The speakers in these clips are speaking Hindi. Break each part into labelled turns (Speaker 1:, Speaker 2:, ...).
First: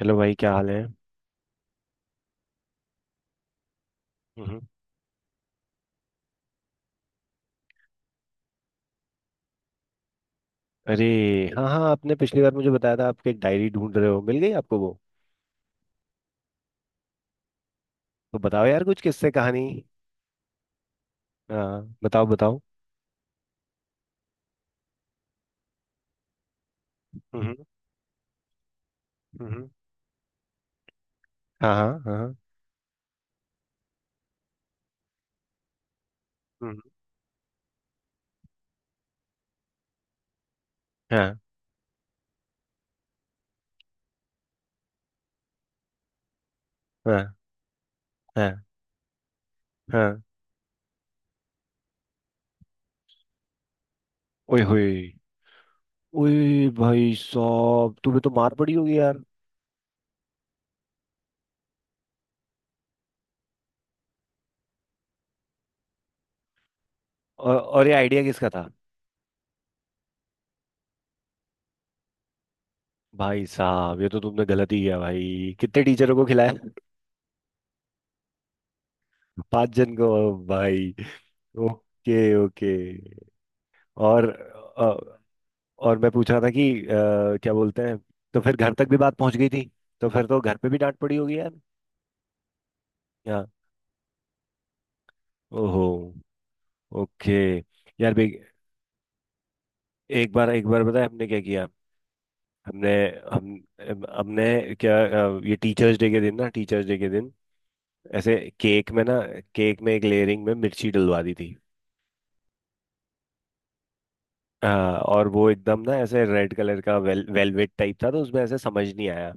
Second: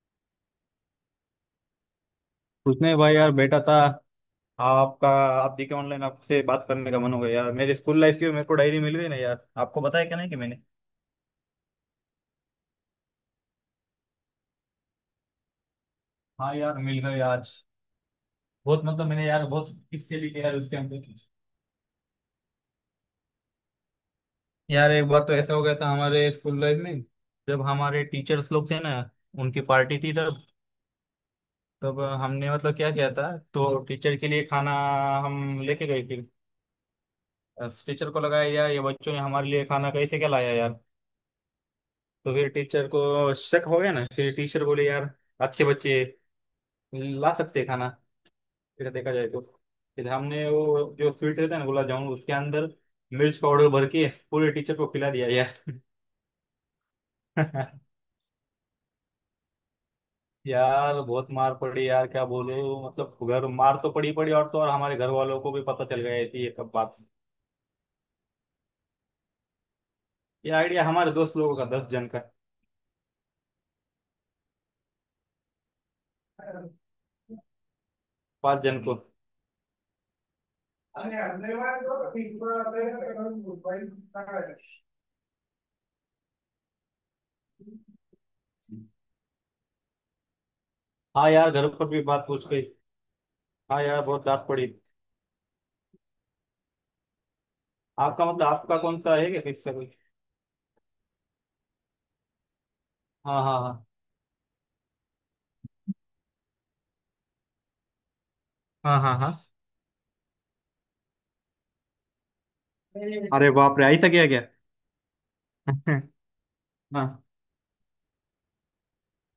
Speaker 1: हेलो भाई, क्या हाल है?
Speaker 2: कुछ नहीं भाई, यार बैठा था
Speaker 1: हम्म।
Speaker 2: आपका। आप देखे ऑनलाइन आपसे बात करने का मन हो गया। यार मेरे स्कूल लाइफ की मेरे को डायरी मिल गई ना, यार आपको बताया क्या नहीं कि मैंने।
Speaker 1: अरे, हाँ हाँ, आपने पिछली बार मुझे बताया था आपकी एक डायरी ढूंढ रहे हो, मिल गई आपको वो?
Speaker 2: हाँ यार, मिल गए आज।
Speaker 1: तो बताओ
Speaker 2: बहुत,
Speaker 1: यार, कुछ
Speaker 2: मतलब मैंने
Speaker 1: किस्से
Speaker 2: यार
Speaker 1: कहानी।
Speaker 2: बहुत किस्से लिखे यार उसके अंदर।
Speaker 1: हाँ बताओ बताओ।
Speaker 2: यार एक बार तो ऐसा हो गया था हमारे स्कूल लाइफ में।
Speaker 1: हम्म।
Speaker 2: जब हमारे टीचर्स लोग थे ना, उनकी
Speaker 1: हम्म।
Speaker 2: पार्टी थी तब।
Speaker 1: हाँ हाँ
Speaker 2: तब
Speaker 1: हाँ हाँ।
Speaker 2: हमने, मतलब क्या किया था तो टीचर के लिए खाना हम लेके गए। फिर
Speaker 1: हम्म।
Speaker 2: टीचर को लगाया यार ये बच्चों ने हमारे लिए खाना कैसे क्या लाया यार।
Speaker 1: हाँ
Speaker 2: तो फिर टीचर को शक हो गया ना, फिर टीचर बोले यार अच्छे बच्चे ला
Speaker 1: हाँ
Speaker 2: सकते हैं खाना।
Speaker 1: हाँ
Speaker 2: फिर देखा जाए तो, फिर
Speaker 1: हाँ।
Speaker 2: हमने वो जो स्वीट रहता है ना, गुलाब जामुन, उसके अंदर मिर्च पाउडर भर के पूरे
Speaker 1: ओए
Speaker 2: टीचर को
Speaker 1: होए,
Speaker 2: खिला दिया यार।
Speaker 1: ओए भाई साहब तुम्हें तो मार पड़ी होगी यार।
Speaker 2: यार बहुत मार पड़ी यार, क्या बोलूं। मतलब घर मार तो पड़ी पड़ी, और तो और हमारे घर वालों को भी पता चल गया थी ये कब बात।
Speaker 1: और ये आइडिया किसका था?
Speaker 2: ये आइडिया हमारे दोस्त लोगों का, दस जन का।
Speaker 1: भाई साहब, ये तो तुमने गलत ही किया भाई। कितने टीचरों को खिलाया?
Speaker 2: पांच जन
Speaker 1: पांच जन को? भाई, ओके ओके। और
Speaker 2: को।
Speaker 1: और मैं पूछ रहा था कि क्या बोलते हैं, तो फिर घर तक भी बात पहुंच गई थी? तो फिर तो घर पे भी डांट पड़ी
Speaker 2: हाँ
Speaker 1: होगी
Speaker 2: यार
Speaker 1: यार।
Speaker 2: घर पर भी बात पूछ गई।
Speaker 1: यार।
Speaker 2: हाँ यार बहुत डांट पड़ी।
Speaker 1: ओहो, ओके। यार
Speaker 2: आपका
Speaker 1: भी,
Speaker 2: मतलब आपका कौन सा है, क्या किससे कोई?
Speaker 1: एक बार बताए हमने क्या किया। हमने,
Speaker 2: हाँ
Speaker 1: हम
Speaker 2: हाँ हाँ
Speaker 1: हमने क्या? ये टीचर्स डे के दिन ना, टीचर्स डे के दिन, ऐसे केक
Speaker 2: हाँ।
Speaker 1: में
Speaker 2: हाँ
Speaker 1: ना,
Speaker 2: हाँ।
Speaker 1: केक में एक लेयरिंग में मिर्ची डलवा दी थी।
Speaker 2: अरे बाप रे, ऐसा किया क्या?
Speaker 1: हाँ, और वो एकदम ना
Speaker 2: हाँ
Speaker 1: ऐसे रेड कलर का
Speaker 2: हाँ।
Speaker 1: वेलवेट टाइप था, तो उसमें ऐसे समझ नहीं आया।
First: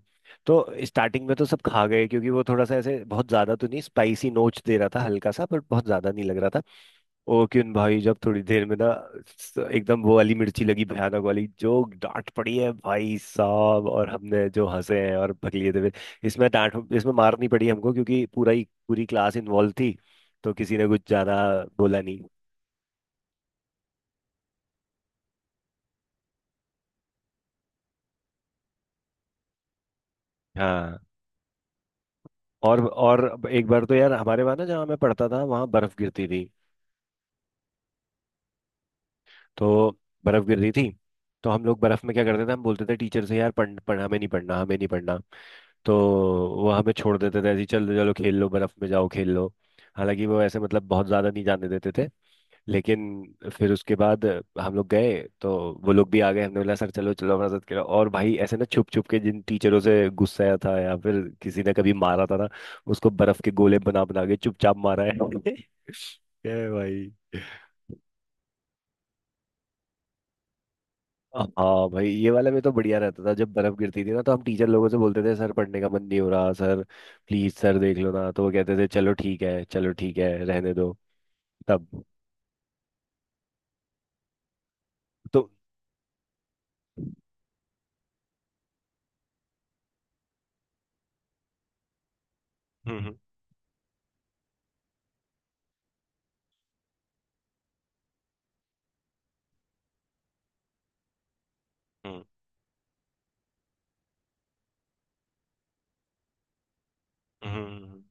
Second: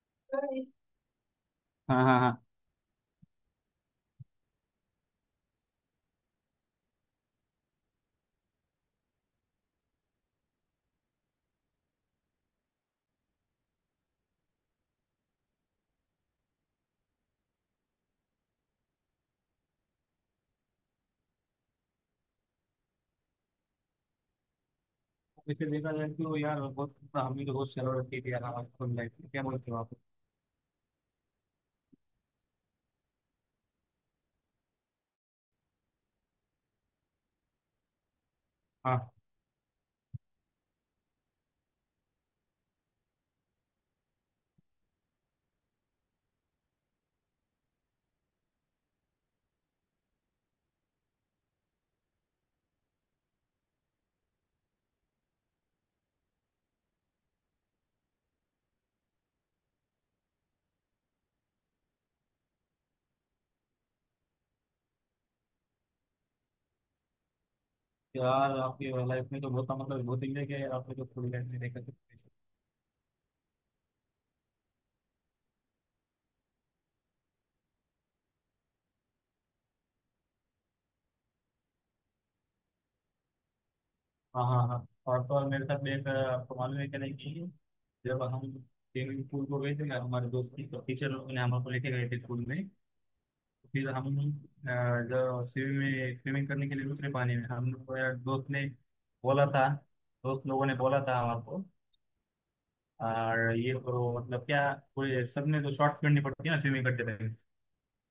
Speaker 1: तो स्टार्टिंग में तो सब खा
Speaker 2: हाँ
Speaker 1: गए,
Speaker 2: हाँ
Speaker 1: क्योंकि वो
Speaker 2: हाँ।
Speaker 1: थोड़ा सा ऐसे बहुत ज्यादा तो नहीं स्पाइसी नोच दे रहा था, हल्का सा, बट बहुत ज्यादा नहीं लग रहा था। ओ क्यों भाई, जब थोड़ी देर में ना, एकदम वो वाली मिर्ची लगी, भयानक वाली। जो डांट पड़ी है भाई साहब, और हमने जो हंसे हैं और बकलिए थे। इसमें मार नहीं पड़ी हमको, क्योंकि पूरा ही पूरी क्लास इन्वॉल्व थी, तो किसी ने कुछ ज्यादा बोला नहीं।
Speaker 2: इसे देखा जाए तो यार बहुत, मतलब हमने तो बहुत शरारत की थी यार हमारी लाइफ में, क्या बोलते हो आप?
Speaker 1: हाँ। और एक बार तो यार हमारे वहाँ ना, जहाँ मैं पढ़ता था, वहाँ बर्फ गिरती थी।
Speaker 2: हाँ।
Speaker 1: तो बर्फ गिर रही थी, तो हम लोग बर्फ में क्या करते थे, हम बोलते थे टीचर से यार, पढ़ पढ़, हमें नहीं पढ़ना, हमें नहीं पढ़ना। तो वो हमें छोड़ देते थे ऐसे ही, चलो चलो खेल लो, बर्फ में जाओ खेल लो। हालांकि वो ऐसे मतलब बहुत ज्यादा नहीं जाने देते थे, लेकिन फिर उसके बाद हम लोग गए, तो वो लोग भी आ गए। हमने बोला सर चलो चलो हमारे साथ खेलो, और भाई ऐसे ना छुप छुप के जिन टीचरों से गुस्साया था या फिर किसी ने कभी मारा था ना, उसको बर्फ के गोले बना बना के चुपचाप मारा है। ए भाई,
Speaker 2: यार आपकी लाइफ में तो बहुत, मतलब बहुत इंजॉय किया यार आपने तो पूरी लाइफ में, देखा
Speaker 1: हाँ
Speaker 2: तो।
Speaker 1: भाई, ये वाला में तो बढ़िया रहता था, जब बर्फ गिरती थी ना, तो हम टीचर लोगों से बोलते थे सर पढ़ने का मन नहीं हो रहा सर, प्लीज सर देख लो ना, तो वो कहते थे चलो ठीक है, चलो ठीक है रहने दो। तब।
Speaker 2: हाँ हाँ हाँ। और तो और
Speaker 1: तो।
Speaker 2: मेरे साथ एक आपको मालूम है क्या नहीं कि जब हम स्विमिंग पूल को गए थे ना, हमारे दोस्त की तो टीचर ने हमको लेके गए थे स्कूल में।
Speaker 1: हम्म।
Speaker 2: तो फिर हम, अ, जो स्विमिंग में स्विमिंग करने के लिए उतरे पानी में, हम लोग, दोस्त ने बोला था, दोस्त लोगों ने बोला था हमारे को।
Speaker 1: हम्म।
Speaker 2: और ये करो, मतलब क्या कोई सबने तो शॉर्ट्स पहननी पड़ती है ना स्विमिंग करते टाइम।
Speaker 1: हम्म। हम्म।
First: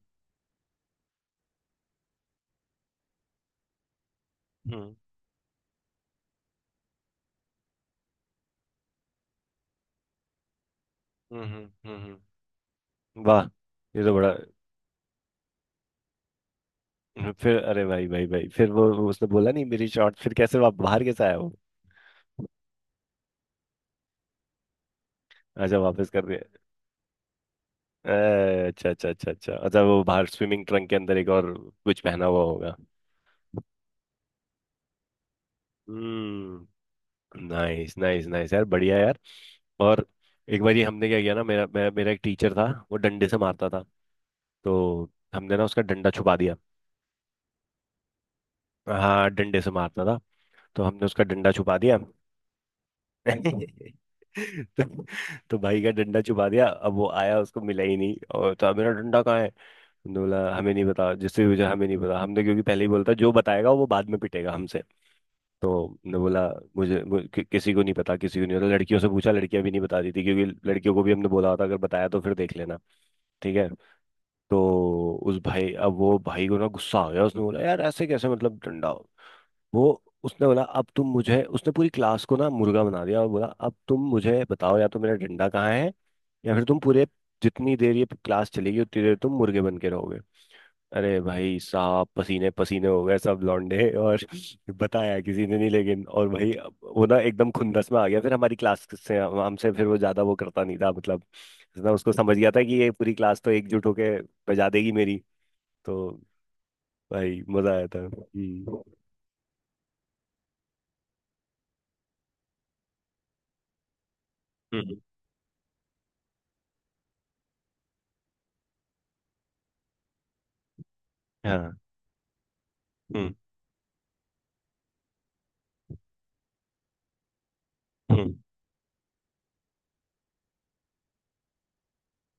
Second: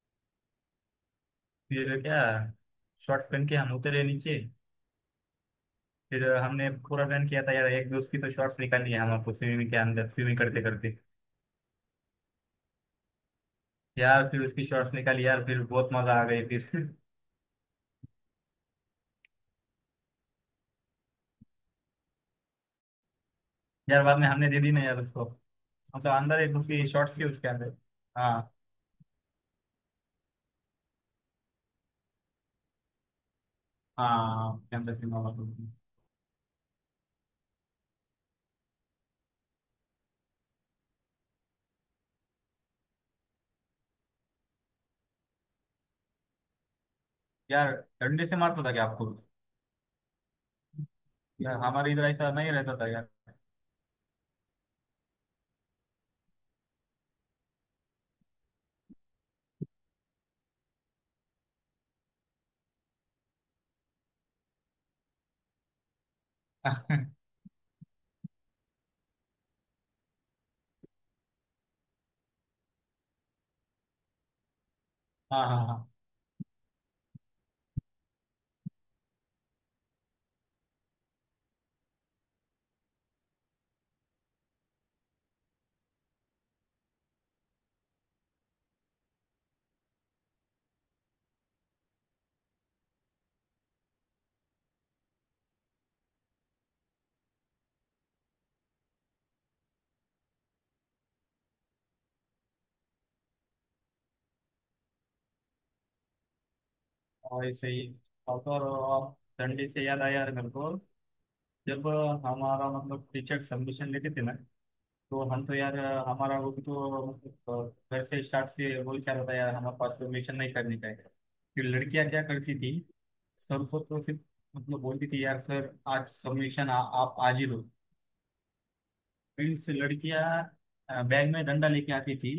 Speaker 2: फिर क्या, शॉर्ट्स पहन के हम उतरे नीचे।
Speaker 1: हम्म।
Speaker 2: फिर हमने पूरा प्लान किया था यार, एक दोस्त की तो शॉर्ट्स निकालनी है हमारे को स्विमिंग के अंदर, स्विमिंग करते करते।
Speaker 1: हम्म। हम्म। वाह, ये तो
Speaker 2: यार
Speaker 1: बड़ा।
Speaker 2: फिर उसकी शॉर्ट्स निकाली यार, फिर बहुत मजा आ गई फिर।
Speaker 1: फिर अरे भाई भाई भाई, फिर वो उसने बोला नहीं मेरी शॉर्ट, फिर कैसे बाहर कैसे आया वो?
Speaker 2: यार बाद में हमने दे दी ना यार उसको।
Speaker 1: अच्छा, वापस
Speaker 2: मतलब
Speaker 1: कर
Speaker 2: अंदर एक
Speaker 1: दिया।
Speaker 2: उसकी शॉर्ट्स थी उसके अंदर। हाँ।
Speaker 1: अच्छा अच्छा अच्छा अच्छा अच्छा, वो बाहर स्विमिंग ट्रंक के अंदर एक और कुछ पहना हुआ होगा।
Speaker 2: हाँ कैंपस में हुआ तो।
Speaker 1: हम्म। नाइस नाइस नाइस, यार बढ़िया यार। और एक बार ये हमने क्या किया ना, मेरा मेरा मेरा एक टीचर था। वो डंडे से मारता था, तो हमने ना उसका डंडा छुपा दिया।
Speaker 2: यार डंडे से मारता था क्या आपको?
Speaker 1: हाँ डंडे से मारता था, तो हमने उसका डंडा
Speaker 2: यार
Speaker 1: छुपा
Speaker 2: हमारे
Speaker 1: दिया।
Speaker 2: इधर ऐसा नहीं रहता था यार।
Speaker 1: तो, तो भाई का डंडा छुपा दिया। अब वो आया, उसको मिला ही नहीं। और, तो मेरा डंडा कहाँ है? हमने बोला हमें नहीं पता, जिससे वजह हमें नहीं पता हमने, क्योंकि पहले ही बोलता जो बताएगा वो बाद में पिटेगा हमसे। तो हमने बोला किसी को नहीं पता, किसी को नहीं पता। लड़कियों से पूछा, लड़कियां भी नहीं बताती थी, क्योंकि लड़कियों को भी हमने बोला था अगर बताया तो फिर देख लेना। ठीक है। तो उस
Speaker 2: हाँ हाँ
Speaker 1: भाई अब
Speaker 2: हाँ।
Speaker 1: वो भाई को ना गुस्सा आ गया, उसने बोला यार ऐसे कैसे मतलब डंडा? वो उसने बोला अब तुम मुझे, उसने पूरी क्लास को ना मुर्गा बना दिया, और बोला अब तुम मुझे बताओ या तो मेरा डंडा कहाँ है, या फिर तुम पूरे जितनी देर ये क्लास चलेगी उतनी देर तुम मुर्गे बन के रहोगे। अरे भाई साहब, पसीने पसीने हो गए सब लौंडे। और बताया किसी ने नहीं। लेकिन और भाई, अब वो ना एकदम खुंदस में आ गया, फिर हमारी क्लास से, हमसे फिर वो ज्यादा वो करता नहीं था मतलब, ना उसको समझ गया था कि ये पूरी क्लास तो एकजुट होके बजा देगी मेरी। तो भाई
Speaker 2: और ऐसे
Speaker 1: मजा आया
Speaker 2: ही,
Speaker 1: था।
Speaker 2: और तो
Speaker 1: हम्म।
Speaker 2: और डंडे से याद आया यार मेरे को। जब हमारा, मतलब टीचर सबमिशन लेते थे ना,
Speaker 1: हम्म,
Speaker 2: तो हम तो यार, हमारा वो तो मतलब घर से स्टार्ट से बोल, क्या रहता है यार हमारे पास परमिशन नहीं करने का है। फिर
Speaker 1: हाँ।
Speaker 2: लड़कियां क्या करती थी,
Speaker 1: हम्म।
Speaker 2: सर को तो फिर, मतलब बोलती थी यार, सर आज सबमिशन आप आज ही लो।
Speaker 1: हम्म।
Speaker 2: फील्ड से लड़कियां बैग में डंडा लेके आती थी।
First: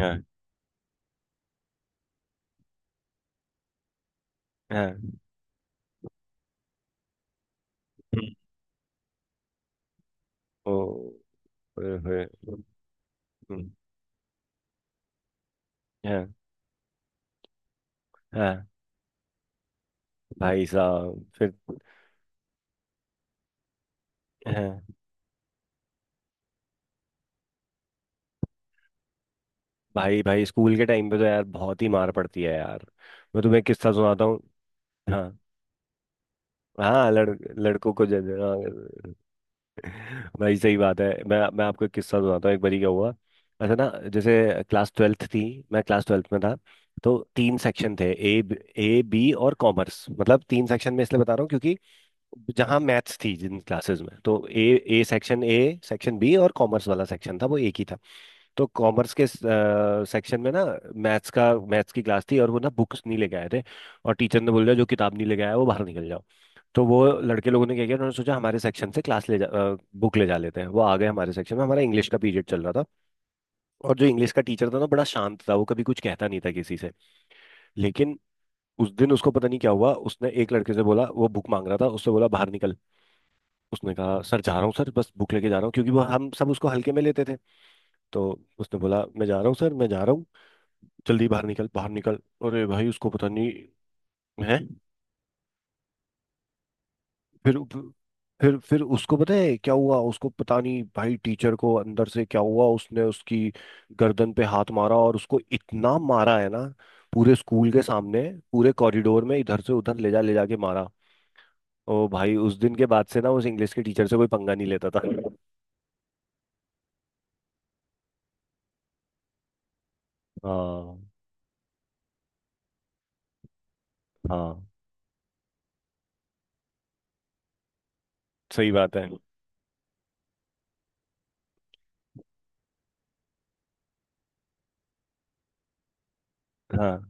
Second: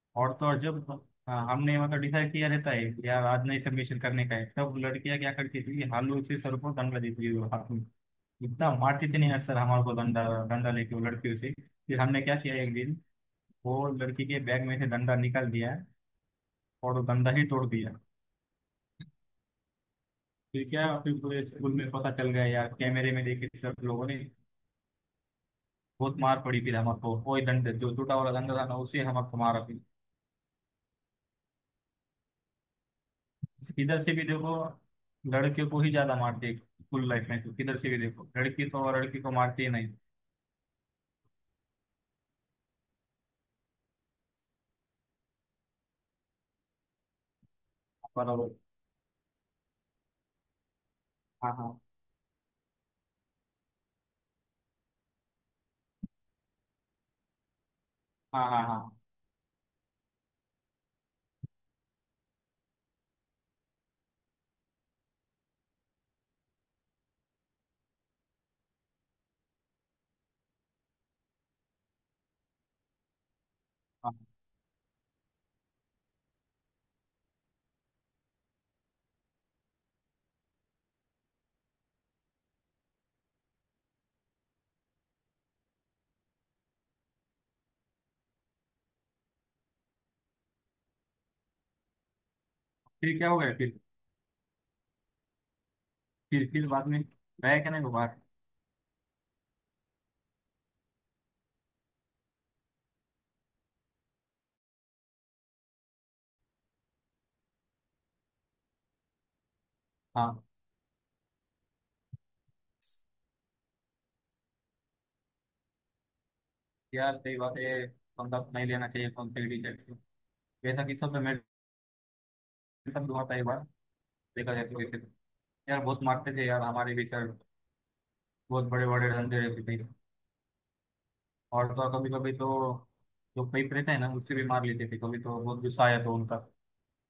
Speaker 1: हाँ
Speaker 2: और तो और जब, हमने मतलब डिसाइड किया रहता है कि यार आज नहीं सबमिशन करने का है, तब
Speaker 1: हाँ।
Speaker 2: लड़कियां क्या करती थी, हालू से सर को डंडा देती थी हाथ में। इतना मारते थे नहीं हर सर हमारे को डंडा,
Speaker 1: ओ,
Speaker 2: लेके वो लड़कियों से।
Speaker 1: ओए,
Speaker 2: फिर हमने
Speaker 1: होए,
Speaker 2: क्या किया एक दिन,
Speaker 1: हम्म,
Speaker 2: वो लड़की के बैग में से डंडा निकाल दिया
Speaker 1: हाँ।
Speaker 2: और वो डंडा ही तोड़ दिया।
Speaker 1: हाँ भाई
Speaker 2: फिर क्या, फिर
Speaker 1: साहब,
Speaker 2: पूरे
Speaker 1: फिर।
Speaker 2: स्कूल में पता चल गया यार, कैमरे में देखे सब लोगों ने।
Speaker 1: हाँ।
Speaker 2: बहुत मार पड़ी फिर हमको, वही डंडे, जो टूटा वाला डंडा था ना, उसे हमको मारा फिर।
Speaker 1: भाई भाई, स्कूल के टाइम पे तो यार बहुत ही मार पड़ती है यार। मैं तुम्हें किस्सा
Speaker 2: किधर से भी
Speaker 1: सुनाता हूँ।
Speaker 2: देखो
Speaker 1: हाँ
Speaker 2: लड़के को ही ज्यादा मारती है स्कूल
Speaker 1: हाँ।
Speaker 2: लाइफ में, तो किधर से
Speaker 1: लड़कों
Speaker 2: भी
Speaker 1: को
Speaker 2: देखो,
Speaker 1: जज,
Speaker 2: लड़की तो, और
Speaker 1: हाँ।
Speaker 2: लड़की को मारती ही नहीं।
Speaker 1: भाई सही बात है, मैं आपको एक किस्सा सुनाता हूँ एक बारी क्या हुआ। ऐसा ना, जैसे क्लास 12th थी, मैं क्लास 12th में था। तो तीन सेक्शन थे, ए,
Speaker 2: बराबर।
Speaker 1: ए बी और कॉमर्स। मतलब तीन सेक्शन में इसलिए बता रहा हूँ,
Speaker 2: हाँ
Speaker 1: क्योंकि
Speaker 2: हाँ
Speaker 1: जहाँ मैथ्स थी जिन क्लासेस में, तो A, A section, A section B और कॉमर्स वाला सेक्शन था वो एक ही था।
Speaker 2: हाँ। हाँ
Speaker 1: तो
Speaker 2: हाँ
Speaker 1: कॉमर्स के सेक्शन में ना, मैथ्स का मैथ्स की क्लास थी, और वो ना बुक्स नहीं लेके आए थे। और टीचर ने बोल दिया जो किताब नहीं लेके आया वो बाहर निकल जाओ। तो वो लड़के लोगों ने क्या किया, उन्होंने सोचा हमारे सेक्शन से क्लास ले जा बुक ले जा लेते हैं। वो आ गए हमारे सेक्शन में, हमारा इंग्लिश का पीरियड चल रहा था। और जो
Speaker 2: हाँ।
Speaker 1: इंग्लिश का टीचर था ना, बड़ा शांत था, वो कभी कुछ कहता नहीं था किसी से। लेकिन उस दिन उसको पता नहीं क्या हुआ, उसने एक लड़के से बोला, वो बुक मांग रहा था उससे, बोला बाहर निकल। उसने कहा सर जा रहा हूँ सर, बस बुक लेके जा रहा हूँ, क्योंकि वो हम सब उसको हल्के में लेते थे। तो उसने बोला मैं जा रहा हूँ सर, मैं जा रहा हूँ। जल्दी बाहर निकल बाहर निकल। अरे भाई, उसको
Speaker 2: फिर
Speaker 1: पता
Speaker 2: क्या हो
Speaker 1: नहीं
Speaker 2: गया फिर?
Speaker 1: है।
Speaker 2: फिर बाद में
Speaker 1: फिर
Speaker 2: रह के नहीं को बाहर।
Speaker 1: फिर उसको पता है क्या हुआ? उसको पता नहीं भाई टीचर को अंदर से क्या हुआ, उसने उसकी गर्दन पे हाथ मारा, और उसको इतना मारा है ना, पूरे स्कूल के सामने, पूरे कॉरिडोर में इधर से उधर ले
Speaker 2: हाँ
Speaker 1: जा के मारा। ओ भाई, उस दिन के बाद से ना, उस इंग्लिश के टीचर से कोई पंगा नहीं लेता था।
Speaker 2: यार सही बात है, पंगा नहीं लेना चाहिए कौन से टीचर को। वैसा
Speaker 1: हाँ।
Speaker 2: किस्सा तो मेरे साथ भी हुआ था एक बार। देखा जाए
Speaker 1: हाँ,
Speaker 2: तो वैसे तो। यार बहुत मारते थे यार हमारे भी सर, बहुत
Speaker 1: सही
Speaker 2: बड़े
Speaker 1: बात है।
Speaker 2: बड़े डंडे रहते थे। और तो कभी कभी तो जो पेट रहता है ना उससे भी मार लेते थे, कभी तो बहुत गुस्सा आया था उनका।
Speaker 1: हाँ,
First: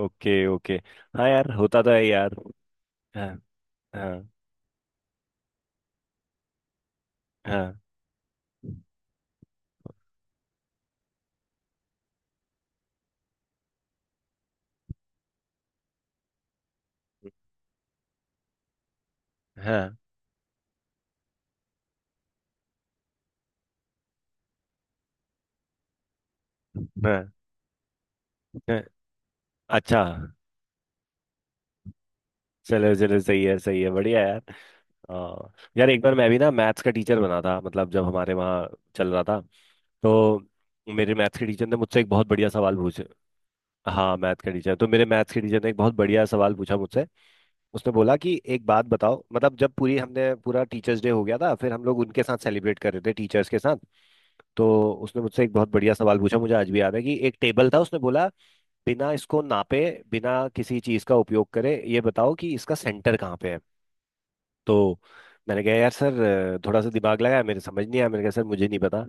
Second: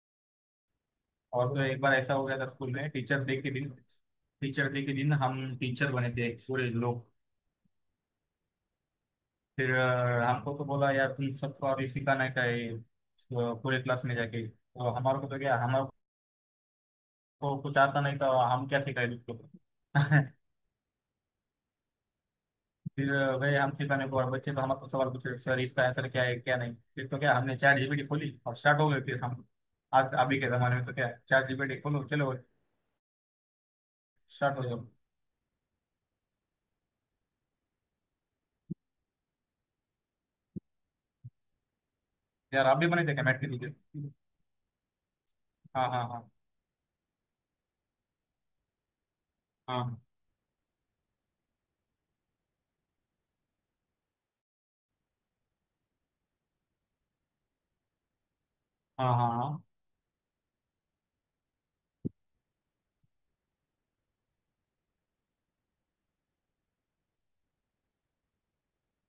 Speaker 1: ओके ओके। हाँ
Speaker 2: और
Speaker 1: यार,
Speaker 2: तो एक
Speaker 1: होता तो
Speaker 2: बार
Speaker 1: है
Speaker 2: ऐसा हो
Speaker 1: यार।
Speaker 2: गया था स्कूल में टीचर्स
Speaker 1: हाँ
Speaker 2: डे के दिन।
Speaker 1: हाँ।
Speaker 2: टीचर डे के दिन हम टीचर बने थे पूरे लोग।
Speaker 1: हाँ
Speaker 2: फिर हमको तो बोला यार तुम सबको अभी सिखाना क्या है तो पूरे क्लास में जाके, तो हमारे को तो क्या, हमारे को कुछ आता नहीं था। हम क्या सिखाए उसको?
Speaker 1: हाँ।
Speaker 2: फिर गए हम सिखाने को, और बच्चे तो हमारे को सवाल पूछे सर इसका आंसर क्या है क्या नहीं, फिर तो
Speaker 1: हाँ।
Speaker 2: क्या हमने चैट जीपीटी खोली और
Speaker 1: हाँ।
Speaker 2: स्टार्ट हो गए फिर हम।
Speaker 1: अच्छा।
Speaker 2: आज अभी के जमाने में तो क्या, चैट जीपीटी खोलो, चलो
Speaker 1: चलो चलो, सही है सही है, बढ़िया यार।
Speaker 2: स्टार्ट हो जाओ।
Speaker 1: आ, यार एक बार मैं भी ना मैथ्स का टीचर बना था, मतलब जब हमारे वहाँ चल रहा था, तो मेरे मैथ्स के टीचर ने मुझसे एक बहुत बढ़िया
Speaker 2: यार
Speaker 1: सवाल
Speaker 2: आप भी बने
Speaker 1: पूछे।
Speaker 2: थे क्या मैट के टीचर?
Speaker 1: हाँ मैथ्स का टीचर। तो मेरे मैथ्स के टीचर ने एक
Speaker 2: हाँ
Speaker 1: बहुत
Speaker 2: हाँ
Speaker 1: बढ़िया
Speaker 2: हाँ।
Speaker 1: सवाल पूछा मुझसे। उसने बोला कि एक बात बताओ, मतलब जब पूरी
Speaker 2: हाँ
Speaker 1: हमने पूरा टीचर्स डे हो गया था, फिर हम लोग उनके साथ सेलिब्रेट कर रहे थे टीचर्स के साथ, तो उसने मुझसे एक बहुत बढ़िया सवाल पूछा, मुझे आज भी याद है। कि एक टेबल था, उसने बोला बिना
Speaker 2: हाँ हाँ
Speaker 1: इसको
Speaker 2: हाँ।
Speaker 1: नापे, बिना किसी चीज का उपयोग करे, ये बताओ कि इसका सेंटर कहाँ पे है? तो मैंने कहा यार सर, थोड़ा सा दिमाग लगाया, मेरे समझ नहीं आया, मैंने कहा सर मुझे नहीं पता।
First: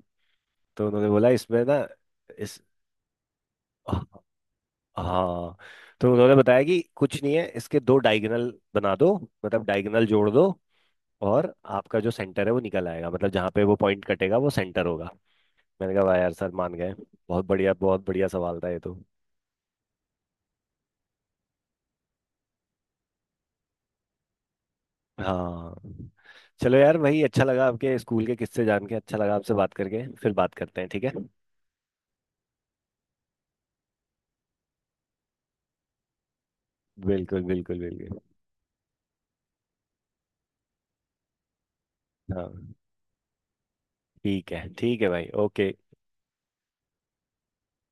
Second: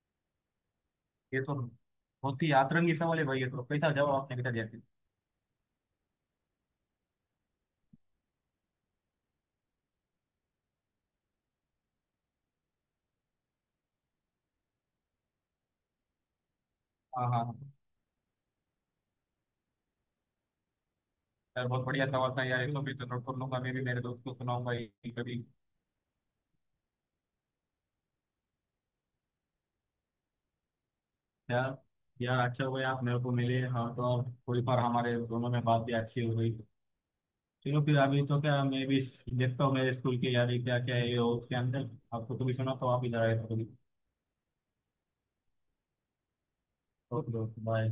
Speaker 1: तो उन्होंने बोला
Speaker 2: ये तो
Speaker 1: इसमें ना,
Speaker 2: बहुत ही
Speaker 1: इस,
Speaker 2: आतरंगी सवाल है भाई, ये तो कैसा जवाब आपने बेटा दिया।
Speaker 1: हाँ, तो उन्होंने बताया कि कुछ नहीं है, इसके दो डायगोनल बना दो, मतलब डायगोनल जोड़ दो, और आपका जो सेंटर है वो निकल आएगा, मतलब जहाँ पे वो पॉइंट कटेगा वो सेंटर होगा। मैंने कहा वाह यार सर, मान गए।
Speaker 2: हाँ
Speaker 1: बहुत
Speaker 2: हाँ हाँ।
Speaker 1: बढ़िया, बहुत बढ़िया सवाल था ये तो।
Speaker 2: यार बहुत बढ़िया सवाल था यार, इसको भी तो नोट कर लूंगा, मैं भी मेरे दोस्त को सुनाऊंगा ये कभी।
Speaker 1: हाँ। चलो यार भाई, अच्छा लगा आपके स्कूल के किस्से जान के, अच्छा लगा आपसे बात करके, फिर बात करते हैं ठीक है?
Speaker 2: यार, यार अच्छा हुआ आप मेरे को मिले, हाँ तो अब कोई बार हमारे दोनों में बात भी अच्छी हो गई।
Speaker 1: बिल्कुल बिल्कुल
Speaker 2: चलो फिर,
Speaker 1: बिल्कुल।
Speaker 2: अभी तो क्या मैं भी देखता हूँ मेरे स्कूल के यार ये क्या क्या है ये उसके अंदर, आपको कभी
Speaker 1: हाँ।
Speaker 2: सुना तो आप इधर आए तो कभी।
Speaker 1: ठीक है भाई, ओके।
Speaker 2: Okay okay bye.